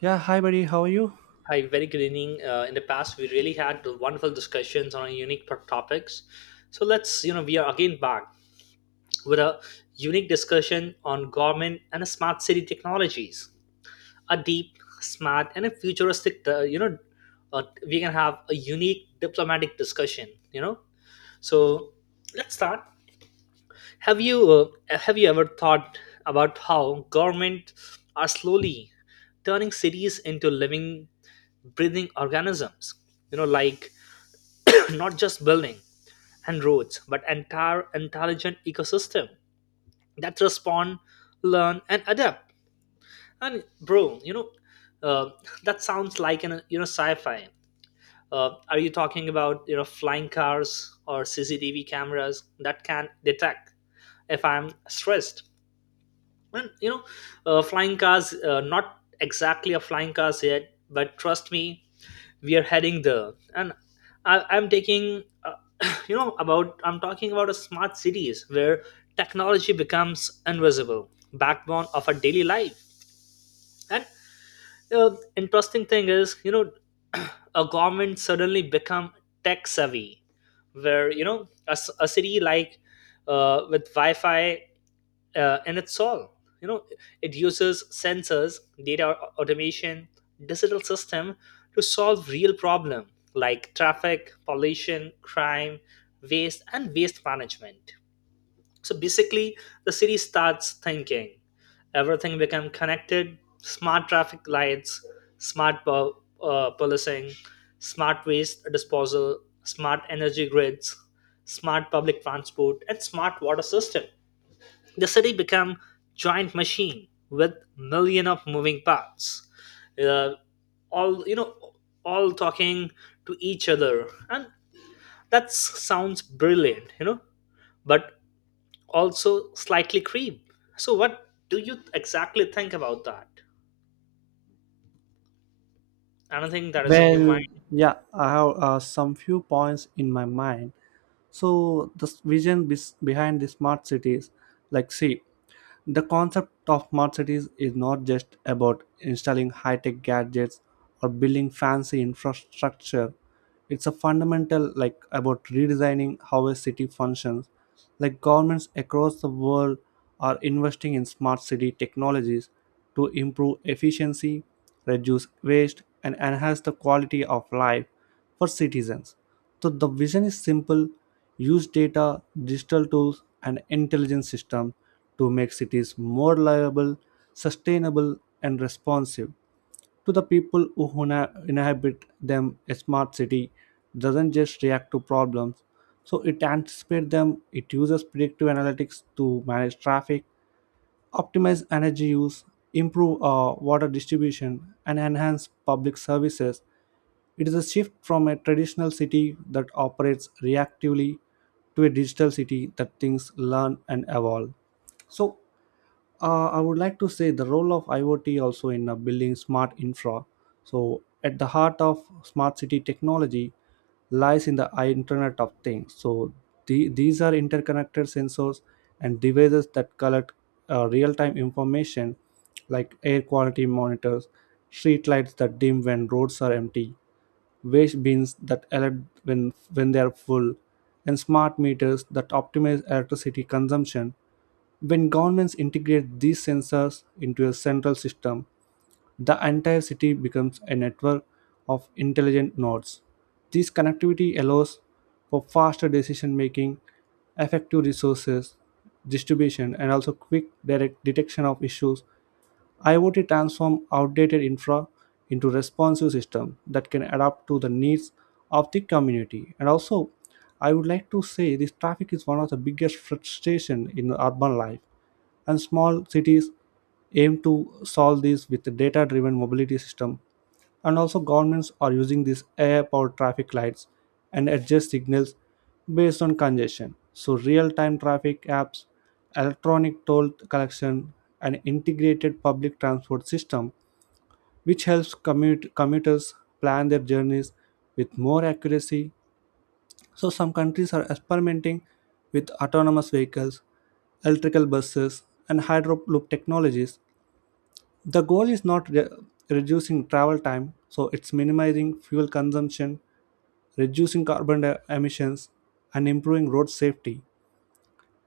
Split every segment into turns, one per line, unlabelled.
Yeah, hi buddy, how are you?
Hi, very good evening. In the past, we really had wonderful discussions on topics. So we are again back with a unique discussion on government and smart city technologies. A deep, smart, and a futuristic, we can have a unique diplomatic discussion. So let's start. Have you uh, have you ever thought about how government are slowly turning cities into living breathing organisms, you know like not just building and roads but entire intelligent ecosystem that respond, learn and adapt. And bro you know uh, that sounds like an sci-fi. Are you talking about flying cars or CCTV cameras that can detect if I'm stressed? And you know flying cars, not exactly a flying cars yet, but trust me, we are heading there. And I'm taking you know about I'm talking about a smart cities where technology becomes invisible backbone of our daily life. And interesting thing is a government suddenly become tech savvy, where a city like, with wi-fi, and it's all, you know it uses sensors, data, automation, digital system to solve real problem like traffic, pollution, crime, waste management. So basically the city starts thinking, everything become connected: smart traffic lights, policing, smart waste disposal, smart energy grids, smart public transport and smart water system. The city become giant machine with million of moving parts, uh, all you know all talking to each other. And sounds brilliant, but also slightly creep. So what do you exactly think about that? Anything that is in your
Well,
mind?
yeah, I have some few points in my mind. So, the vision behind the smart cities, like, see, the concept of smart cities is not just about installing high tech gadgets or building fancy infrastructure. It's a fundamental like about redesigning how a city functions. Like governments across the world are investing in smart city technologies to improve efficiency, reduce waste, and enhance the quality of life for citizens. So the vision is simple, use data, digital tools, and intelligence systems to make cities more livable, sustainable, and responsive to the people who inhabit them. A smart city doesn't just react to problems, so it anticipates them. It uses predictive analytics to manage traffic, optimize energy use, improve water distribution, and enhance public services. It is a shift from a traditional city that operates reactively to a digital city that thinks, learn, and evolve. So, I would like to say the role of IoT also in building smart infra. So, at the heart of smart city technology lies in the Internet of Things. So, these are interconnected sensors and devices that collect real time information like air quality monitors, street lights that dim when roads are empty, waste bins that alert when they are full, and smart meters that optimize electricity consumption. When governments integrate these sensors into a central system, the entire city becomes a network of intelligent nodes. This connectivity allows for faster decision making, effective resources distribution, and also quick direct detection of issues. IoT transforms outdated infra into responsive system that can adapt to the needs of the community. And also, I would like to say this, traffic is one of the biggest frustration in urban life, and small cities aim to solve this with a data-driven mobility system, and also governments are using these AI powered traffic lights and adjust signals based on congestion. So real time traffic apps, electronic toll collection, and integrated public transport system which helps commuters plan their journeys with more accuracy. So some countries are experimenting with autonomous vehicles, electrical buses, and hydroloop technologies. The goal is not reducing travel time, so it's minimizing fuel consumption, reducing carbon emissions, and improving road safety.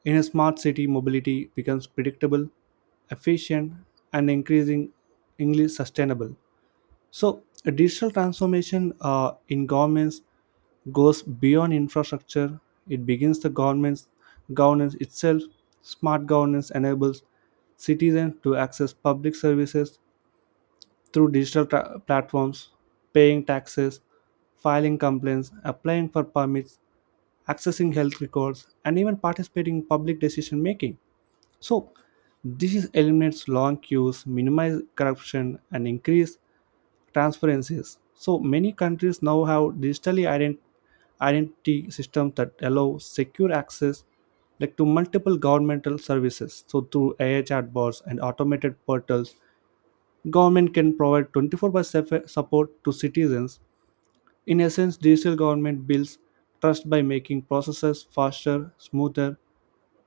In a smart city, mobility becomes predictable, efficient, and increasing English sustainable. So, a digital transformation in governments goes beyond infrastructure. It begins the government's governance itself. Smart governance enables citizens to access public services through digital platforms, paying taxes, filing complaints, applying for permits, accessing health records, and even participating in public decision making. So, this is eliminates long queues, minimize corruption, and increase transparencies. So, many countries now have digitally identity systems that allow secure access like to multiple governmental services. So through AI chatbots and automated portals, government can provide 24 by 7 support to citizens. In essence, digital government builds trust by making processes faster, smoother,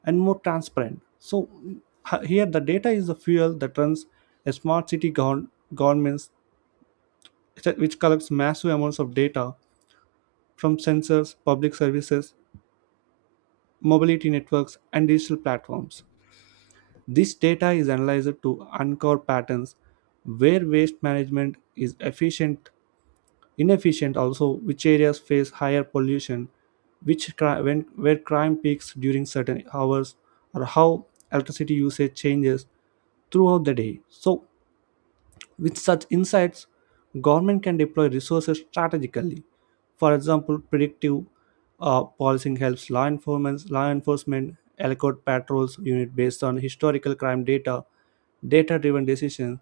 and more transparent. So here the data is the fuel that runs a smart city governments, which collects massive amounts of data from sensors, public services, mobility networks, and digital platforms. This data is analyzed to uncover patterns where waste management is efficient, inefficient, also which areas face higher pollution, which cri- when where crime peaks during certain hours, or how electricity usage changes throughout the day. So with such insights, government can deploy resources strategically. For example, predictive policing helps law enforcement allocate patrols unit based on historical crime data, data-driven decisions.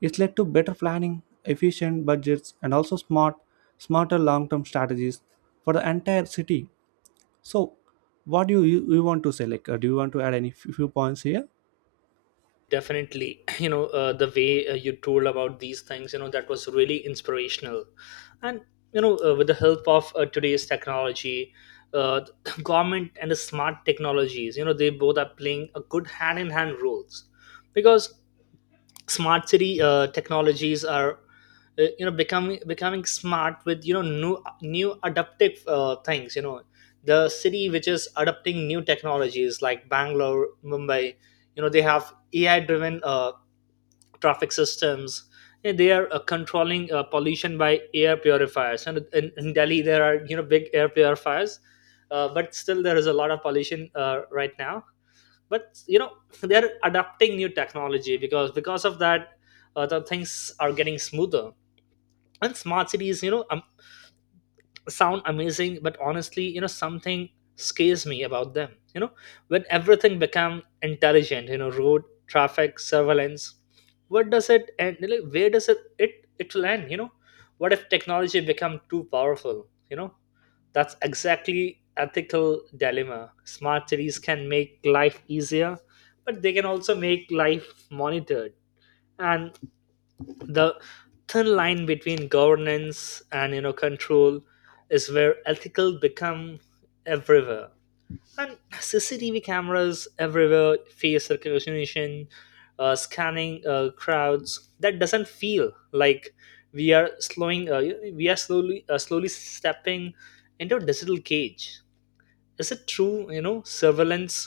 It's led to better planning, efficient budgets, and also smarter long-term strategies for the entire city. So, what do you want to say? Like, do you want to add any few points here?
Definitely. The way you told about these things, that was really inspirational. And with the help of today's technology, uh, government and the smart technologies, they both are playing a good hand in hand roles, because smart city technologies are, becoming smart with new adaptive things, the city which is adopting new technologies like Bangalore, Mumbai. They have AI driven traffic systems, and they are controlling pollution by air purifiers. And in Delhi there are, big air purifiers, but still there is a lot of pollution right now. But they're adapting new technology, because of that, the things are getting smoother. And smart cities, sound amazing, but honestly, something scares me about them, when everything become intelligent, road, traffic, surveillance, where does it end? Like, where does it will end, what if technology become too powerful, that's exactly ethical dilemma. Smart cities can make life easier, but they can also make life monitored. And the thin line between governance and control is where ethical become everywhere. And CCTV cameras everywhere, face recognition, scanning crowds. That doesn't feel like we are slowing. We are slowly stepping into a digital cage. Is it true, surveillance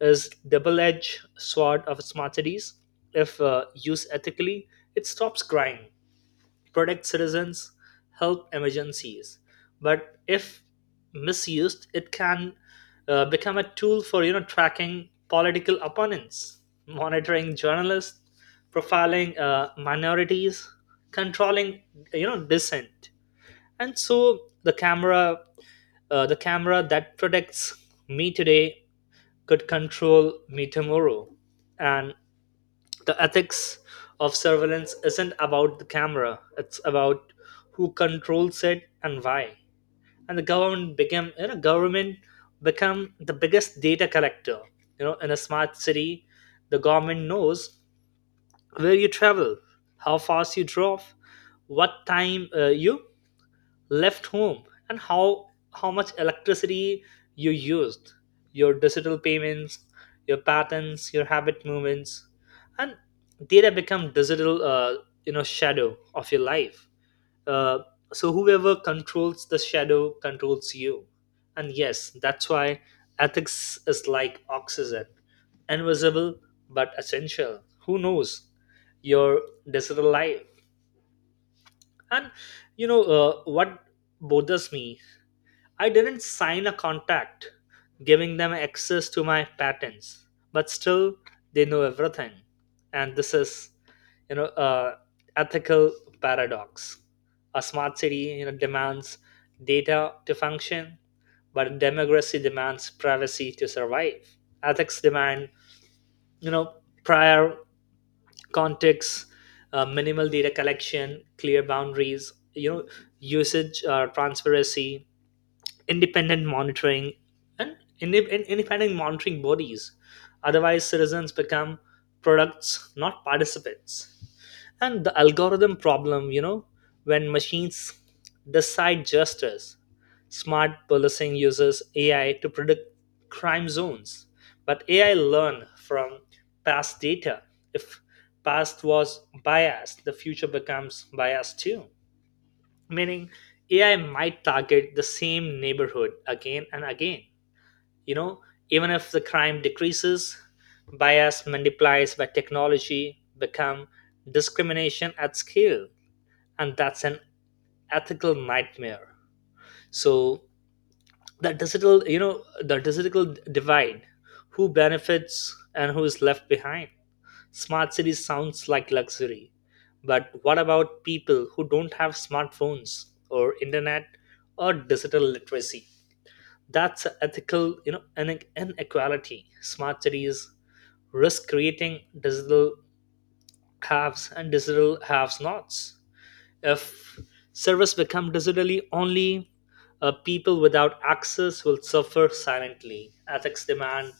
is double-edged sword of smart cities? If used ethically, it stops crime, protects citizens, help emergencies. But if misused, it can become a tool for tracking political opponents, monitoring journalists, profiling minorities, controlling, dissent. And so the camera that protects me today could control me tomorrow. And the ethics of surveillance isn't about the camera, it's about who controls it and why. And the government became, you know, government become the biggest data collector. You know, in a smart city, the government knows where you travel, how fast you drove, what time you left home, and how much electricity you used, your digital payments, your patterns, your habit, movements. And data become digital, shadow of your life. Uh, so whoever controls the shadow controls you. And yes, that's why ethics is like oxygen, invisible but essential. Who knows your digital life? And what bothers me, I didn't sign a contract giving them access to my patents, but still they know everything. And this is, you know, a ethical paradox. A smart city, you know, demands data to function, but a democracy demands privacy to survive. Ethics demand, you know, prior context, minimal data collection, clear boundaries, you know, usage, transparency, independent monitoring, and independent monitoring bodies. Otherwise, citizens become products, not participants. And the algorithm problem, you know, when machines decide justice, smart policing uses AI to predict crime zones, but AI learn from past data. If past was biased, the future becomes biased too, meaning AI might target the same neighborhood again and again, you know, even if the crime decreases, bias multiplies by technology become discrimination at scale. And that's an ethical nightmare. So the digital, the digital divide, who benefits and who is left behind? Smart cities sounds like luxury, but what about people who don't have smartphones or internet or digital literacy? That's a ethical, inequality. Smart cities risk creating digital haves and digital haves-nots. If service become digitally only, people without access will suffer silently. Ethics demand,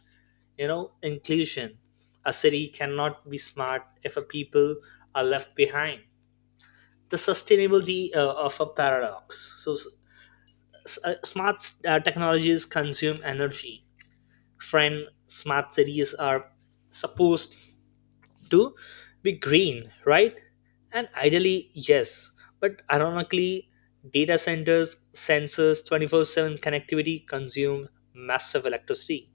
you know, inclusion. A city cannot be smart if a people are left behind. The sustainability of a paradox. So, smart technologies consume energy. Friend, smart cities are supposed to be green, right? And ideally, yes. But ironically, data centers, sensors, 24/7 connectivity consume massive electricity.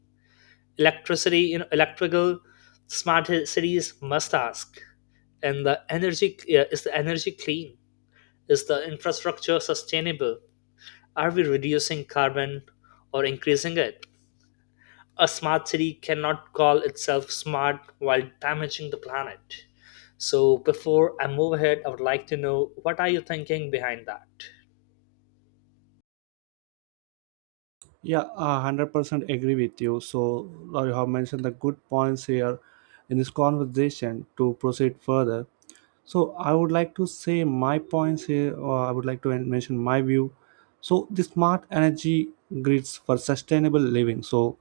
Electricity, you know, electrical cities must ask, and the energy, is the energy clean? Is the infrastructure sustainable? Are we reducing carbon or increasing it? A smart city cannot call itself smart while damaging the planet. So, before I move ahead, I would like to know what are you thinking behind that?
Yeah, 100% agree with you. So, you have mentioned the good points here in this conversation to proceed further. So, I would like to say my points here, or I would like to mention my view. So, the smart energy grids for sustainable living. So,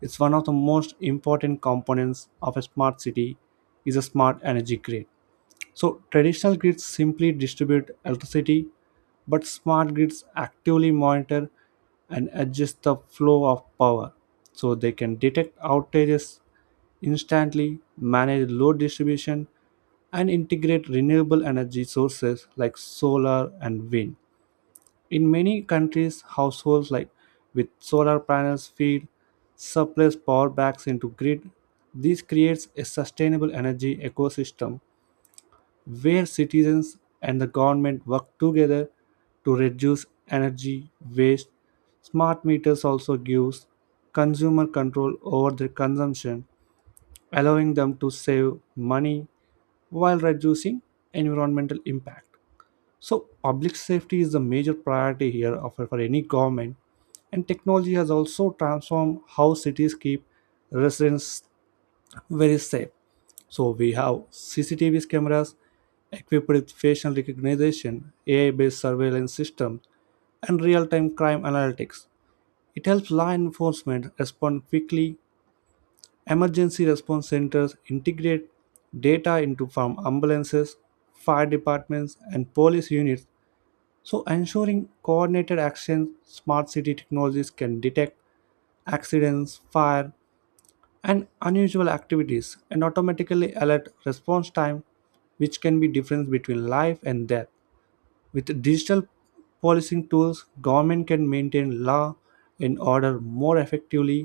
it's one of the most important components of a smart city is a smart energy grid. So traditional grids simply distribute electricity, but smart grids actively monitor and adjust the flow of power, so they can detect outages instantly, manage load distribution, and integrate renewable energy sources like solar and wind. In many countries, households like with solar panels feed surplus power backs into grid. This creates a sustainable energy ecosystem where citizens and the government work together to reduce energy waste. Smart meters also gives consumer control over their consumption, allowing them to save money while reducing environmental impact. So, public safety is the major priority here of for any government, and technology has also transformed how cities keep residents very safe. So we have CCTV cameras equipped with facial recognition, AI-based surveillance systems, and real-time crime analytics. It helps law enforcement respond quickly. Emergency response centers integrate data into from ambulances, fire departments, and police units, so ensuring coordinated actions. Smart city technologies can detect accidents, fire, and unusual activities and automatically alert response time, which can be difference between life and death. With digital policing tools, government can maintain law and order more effectively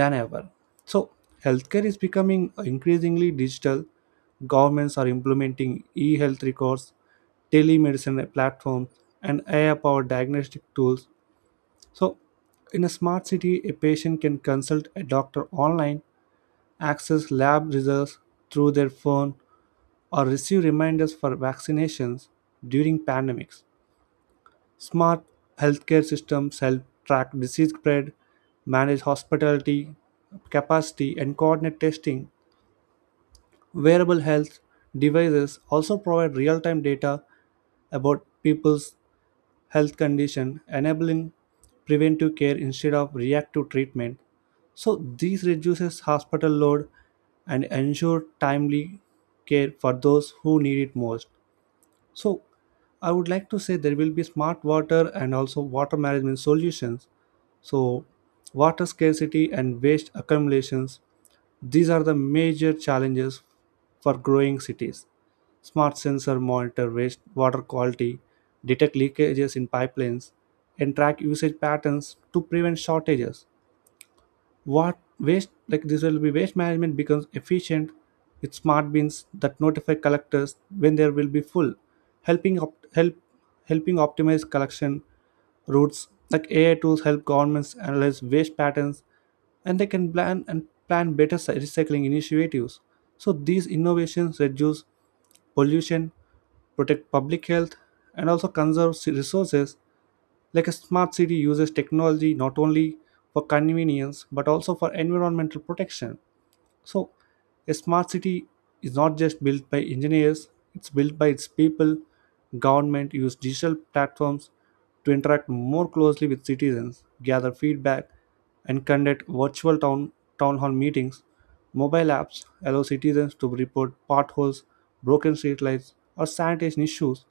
than ever. So healthcare is becoming increasingly digital. Governments are implementing e-health records, telemedicine platforms, and AI powered diagnostic tools. So in a smart city, a patient can consult a doctor online, access lab results through their phone, or receive reminders for vaccinations during pandemics. Smart healthcare systems help track disease spread, manage hospitality capacity, and coordinate testing. Wearable health devices also provide real time data about people's health condition, enabling preventive care instead of reactive treatment. So this reduces hospital load and ensure timely care for those who need it most. So I would like to say there will be smart water and also water management solutions. So water scarcity and waste accumulations, these are the major challenges for growing cities. Smart sensor monitor waste water quality, detect leakages in pipelines, and track usage patterns to prevent shortages. What waste like this will be waste management becomes efficient with smart bins that notify collectors when there will be full, helping op- help helping optimize collection routes. Like AI tools help governments analyze waste patterns and they can plan better recycling initiatives. So these innovations reduce pollution, protect public health, and also conserve resources. Like a smart city uses technology not only for convenience but also for environmental protection. So, a smart city is not just built by engineers, it's built by its people. Government use digital platforms to interact more closely with citizens, gather feedback, and conduct town hall meetings. Mobile apps allow citizens to report potholes, broken streetlights, or sanitation issues,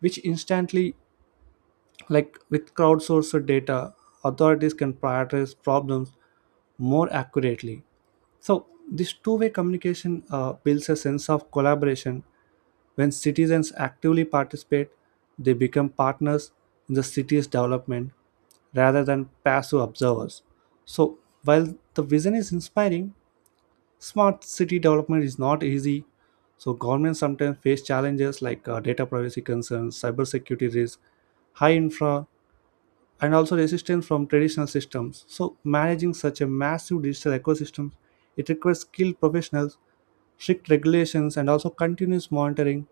which instantly, like with crowdsourced data, authorities can prioritize problems more accurately. So, this two-way communication builds a sense of collaboration. When citizens actively participate, they become partners in the city's development rather than passive observers. So, while the vision is inspiring, smart city development is not easy. So, governments sometimes face challenges like data privacy concerns, cybersecurity risks, high infra, and also resistance from traditional systems. So, managing such a massive digital ecosystem, it requires skilled professionals, strict regulations, and also continuous monitoring.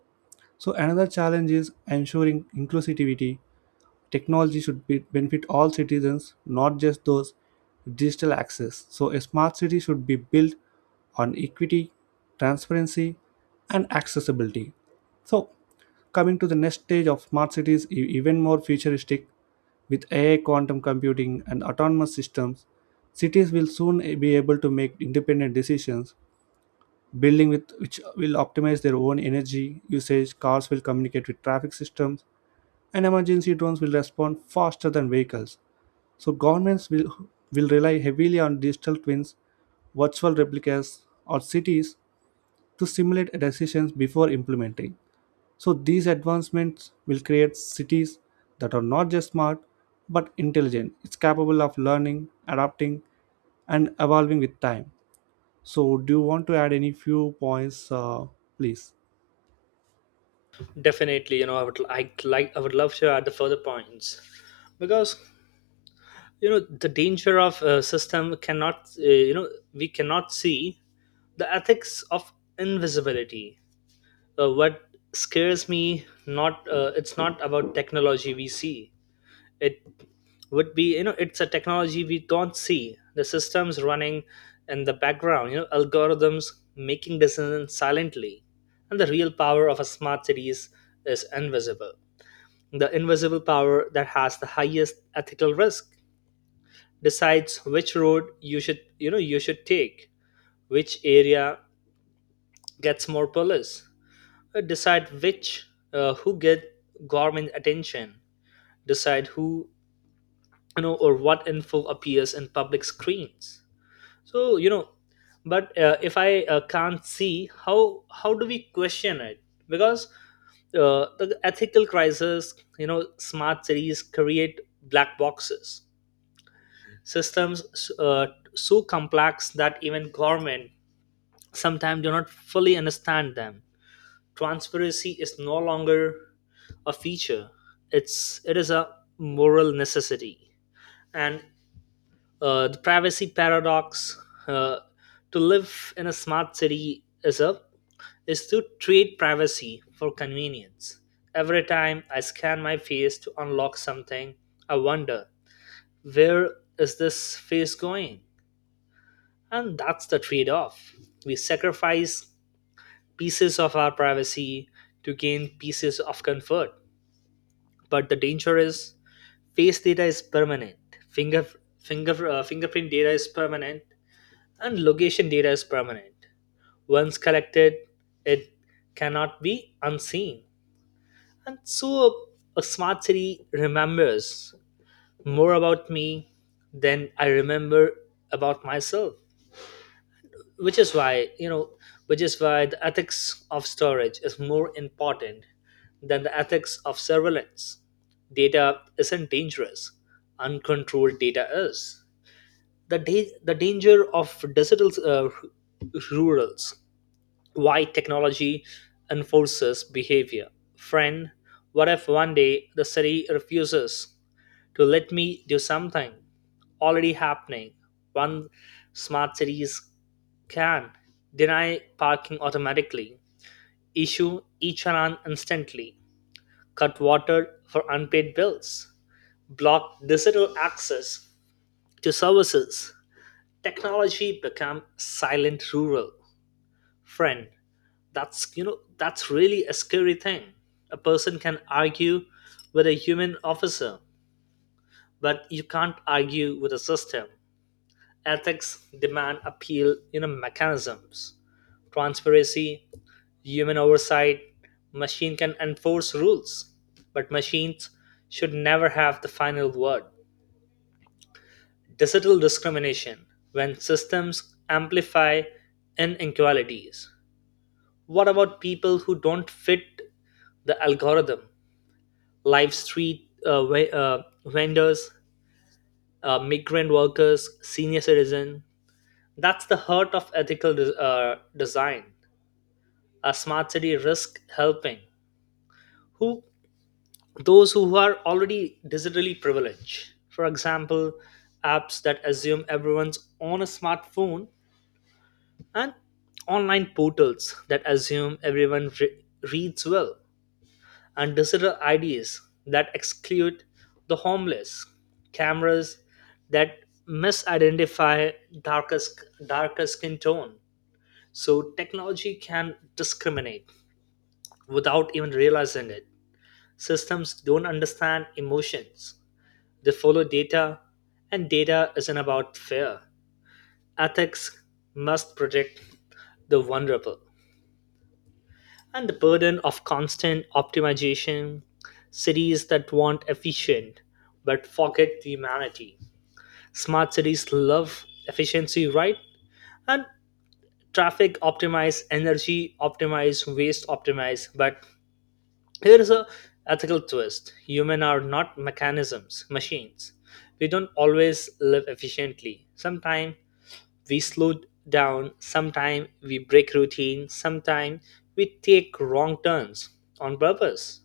So, another challenge is ensuring inclusivity. Technology should be benefit all citizens, not just those with digital access. So, a smart city should be built on equity, transparency, and accessibility. So, coming to the next stage of smart cities, even more futuristic with AI, quantum computing, and autonomous systems, cities will soon be able to make independent decisions. Building with which will optimize their own energy usage, cars will communicate with traffic systems, and emergency drones will respond faster than vehicles. So governments will rely heavily on digital twins, virtual replicas, or cities to simulate decisions before implementing. So these advancements will create cities that are not just smart but intelligent. It's capable of learning, adapting, and evolving with time. So, do you want to add any few points, please?
Definitely, you know, I would like I would love to add the further points, because you know the danger of a system cannot, you know, we cannot see the ethics of invisibility. What scares me not, it's not about technology we see it would be, you know, it's a technology we don't see, the systems running in the background, you know, algorithms making decisions silently. And the real power of a smart cities is invisible. The invisible power that has the highest ethical risk decides which road you should take, which area gets more police, decide which who get government attention, decide who, you know, or what info appears in public screens. So you know, but if I can't see how, do we question it? Because the ethical crisis, you know, smart cities create black boxes systems, uh, so complex that even government sometimes do not fully understand them. Transparency is no longer a feature, it is a moral necessity. And the privacy paradox, uh, to live in a smart city is to trade privacy for convenience. Every time I scan my face to unlock something, I wonder, where is this face going? And that's the trade-off. We sacrifice pieces of our privacy to gain pieces of comfort. But the danger is, face data is permanent. Finger, fingerprint data is permanent, and location data is permanent. Once collected, it cannot be unseen. And so a smart city remembers more about me than I remember about myself, which is why, the ethics of storage is more important than the ethics of surveillance. Data isn't dangerous, uncontrolled data is. The danger of digital, rurals, why technology enforces behavior. Friend, what if one day the city refuses to let me do something? Already happening. One, smart cities can deny parking automatically, issue e-challan instantly, cut water for unpaid bills, block digital access to services. Technology become silent rural. Friend, that's, you know, that's really a scary thing. A person can argue with a human officer, but you can't argue with a system. Ethics demand appeal, you know, mechanisms, transparency, human oversight. Machine can enforce rules, but machines should never have the final word. Digital discrimination, when systems amplify inequalities, what about people who don't fit the algorithm? Live street vendors, migrant workers, senior citizen. That's the heart of ethical design. A smart city risk helping who? Those who are already digitally privileged. For example, apps that assume everyone's on a smartphone, and online portals that assume reads well, and digital IDs that exclude the homeless, cameras that misidentify darkest, darker skin tone. So technology can discriminate without even realizing it. Systems don't understand emotions, they follow data, and data isn't about fear. Ethics must protect the vulnerable. And the burden of constant optimization, cities that want efficient but forget the humanity. Smart cities love efficiency, right? And traffic optimize, energy optimize, waste optimize. But here is a ethical twist. Human are not mechanisms, machines. We don't always live efficiently. Sometimes we slow down, sometimes we break routine, sometimes we take wrong turns on purpose.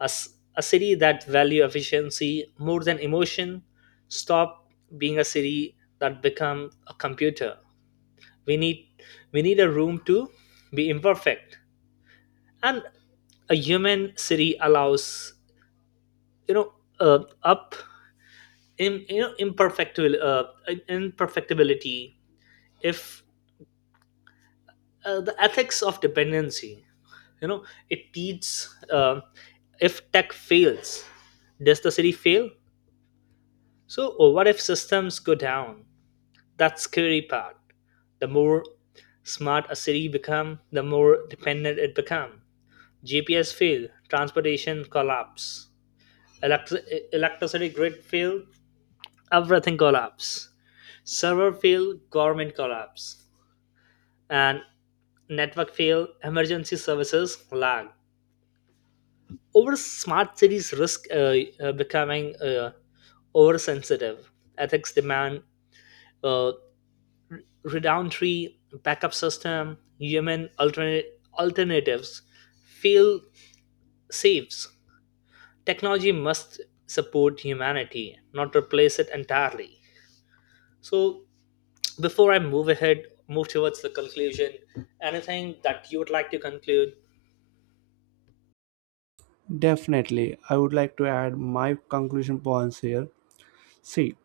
A city that value efficiency more than emotion stop being a city, that become a computer. We need we need a room to be imperfect. And a human city allows, you know up in you know imperfect in- imperfectibility. If the ethics of dependency, you know, it teaches if tech fails, does the city fail? So or what if systems go down? That's scary part. The more smart a city become, the more dependent it become. GPS fail, transportation collapse, electricity grid fail, everything collapse. Server fail, government collapse, and network fail, emergency services lag. Over smart cities risk becoming oversensitive. Ethics demand uh, Redundantry, backup system, human alternatives, fail saves. Technology must support humanity, not replace it entirely. So, before I move ahead, move towards the conclusion, anything that you would like to conclude?
Definitely, I would like to add my conclusion points here. See,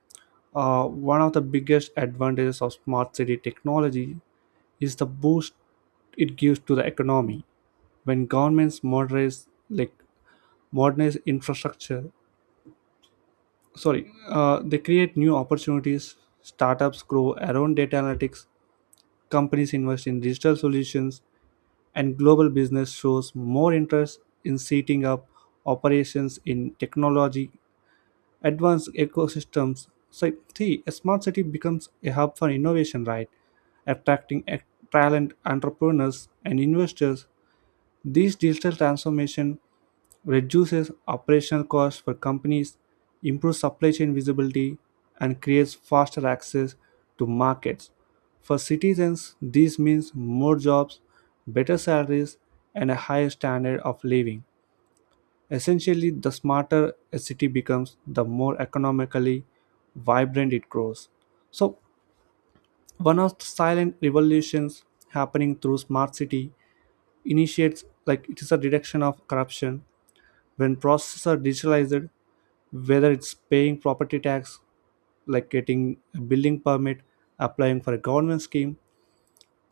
one of the biggest advantages of smart city technology is the boost it gives to the economy. When governments modernize infrastructure, sorry, they create new opportunities. Startups grow around data analytics. Companies invest in digital solutions, and global business shows more interest in setting up operations in technology advanced ecosystems. So, see, a smart city becomes a hub for innovation, right? Attracting talent, entrepreneurs, and investors. This digital transformation reduces operational costs for companies, improves supply chain visibility, and creates faster access to markets. For citizens, this means more jobs, better salaries, and a higher standard of living. Essentially, the smarter a city becomes, the more economically vibrant it grows. So, one of the silent revolutions happening through smart city initiates, like it is a reduction of corruption when processes are digitalized, whether it's paying property tax, like getting a building permit, applying for a government scheme,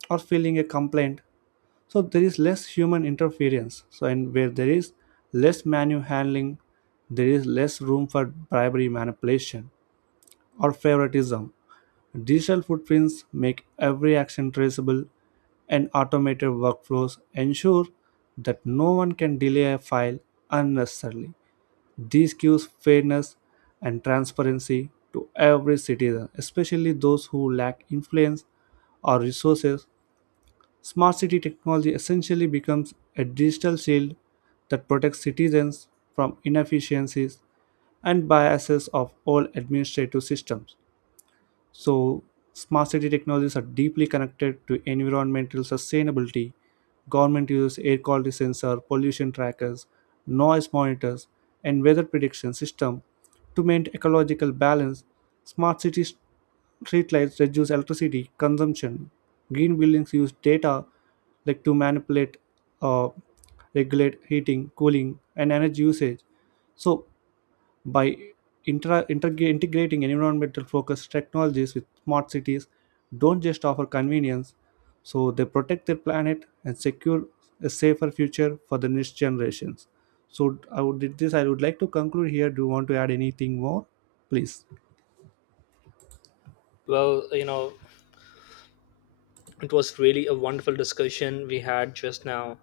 or filing a complaint. So there is less human interference, so and where there is less manual handling, there is less room for bribery, manipulation, or favoritism. Digital footprints make every action traceable, and automated workflows ensure that no one can delay a file unnecessarily. This gives fairness and transparency to every citizen, especially those who lack influence or resources. Smart city technology essentially becomes a digital shield that protects citizens from inefficiencies and biases of old administrative systems. So, smart city technologies are deeply connected to environmental sustainability. Government uses air quality sensor, pollution trackers, noise monitors, and weather prediction system to maintain ecological balance. Smart city streetlights reduce electricity consumption. Green buildings use data like to manipulate, uh, regulate heating, cooling, and energy usage. So by integrating environmental focused technologies with smart cities, don't just offer convenience, so they protect their planet and secure a safer future for the next generations. So I would like to conclude here. Do you want to add anything more, please?
Well, you know, it was really a wonderful discussion we had just now.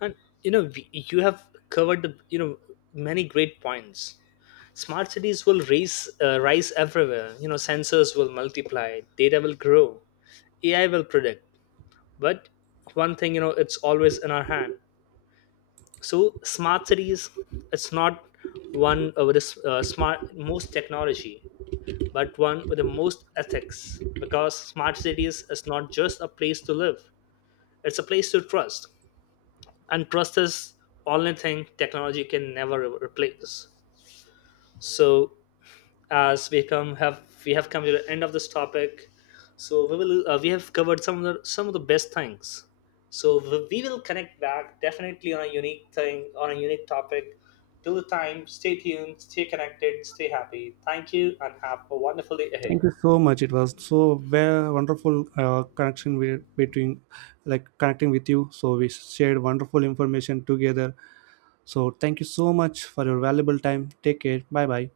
And, you know, you have covered, the, you know, many great points. Smart cities will rise everywhere, you know, sensors will multiply, data will grow, AI will predict. But one thing, you know, it's always in our hand. So smart cities, it's not one with the, smart most technology, but one with the most ethics, because smart cities is not just a place to live, it's a place to trust. And trust is only thing technology can never replace. So as we come have we have come to the end of this topic, so we have covered some of the best things. So we will connect back definitely on a unique thing, on a unique topic. Till the time, stay tuned, stay connected, stay happy. Thank you, and have a wonderful day ahead.
Thank you so much. It was so very wonderful connection between like connecting with you. So we shared wonderful information together. So thank you so much for your valuable time. Take care, bye bye.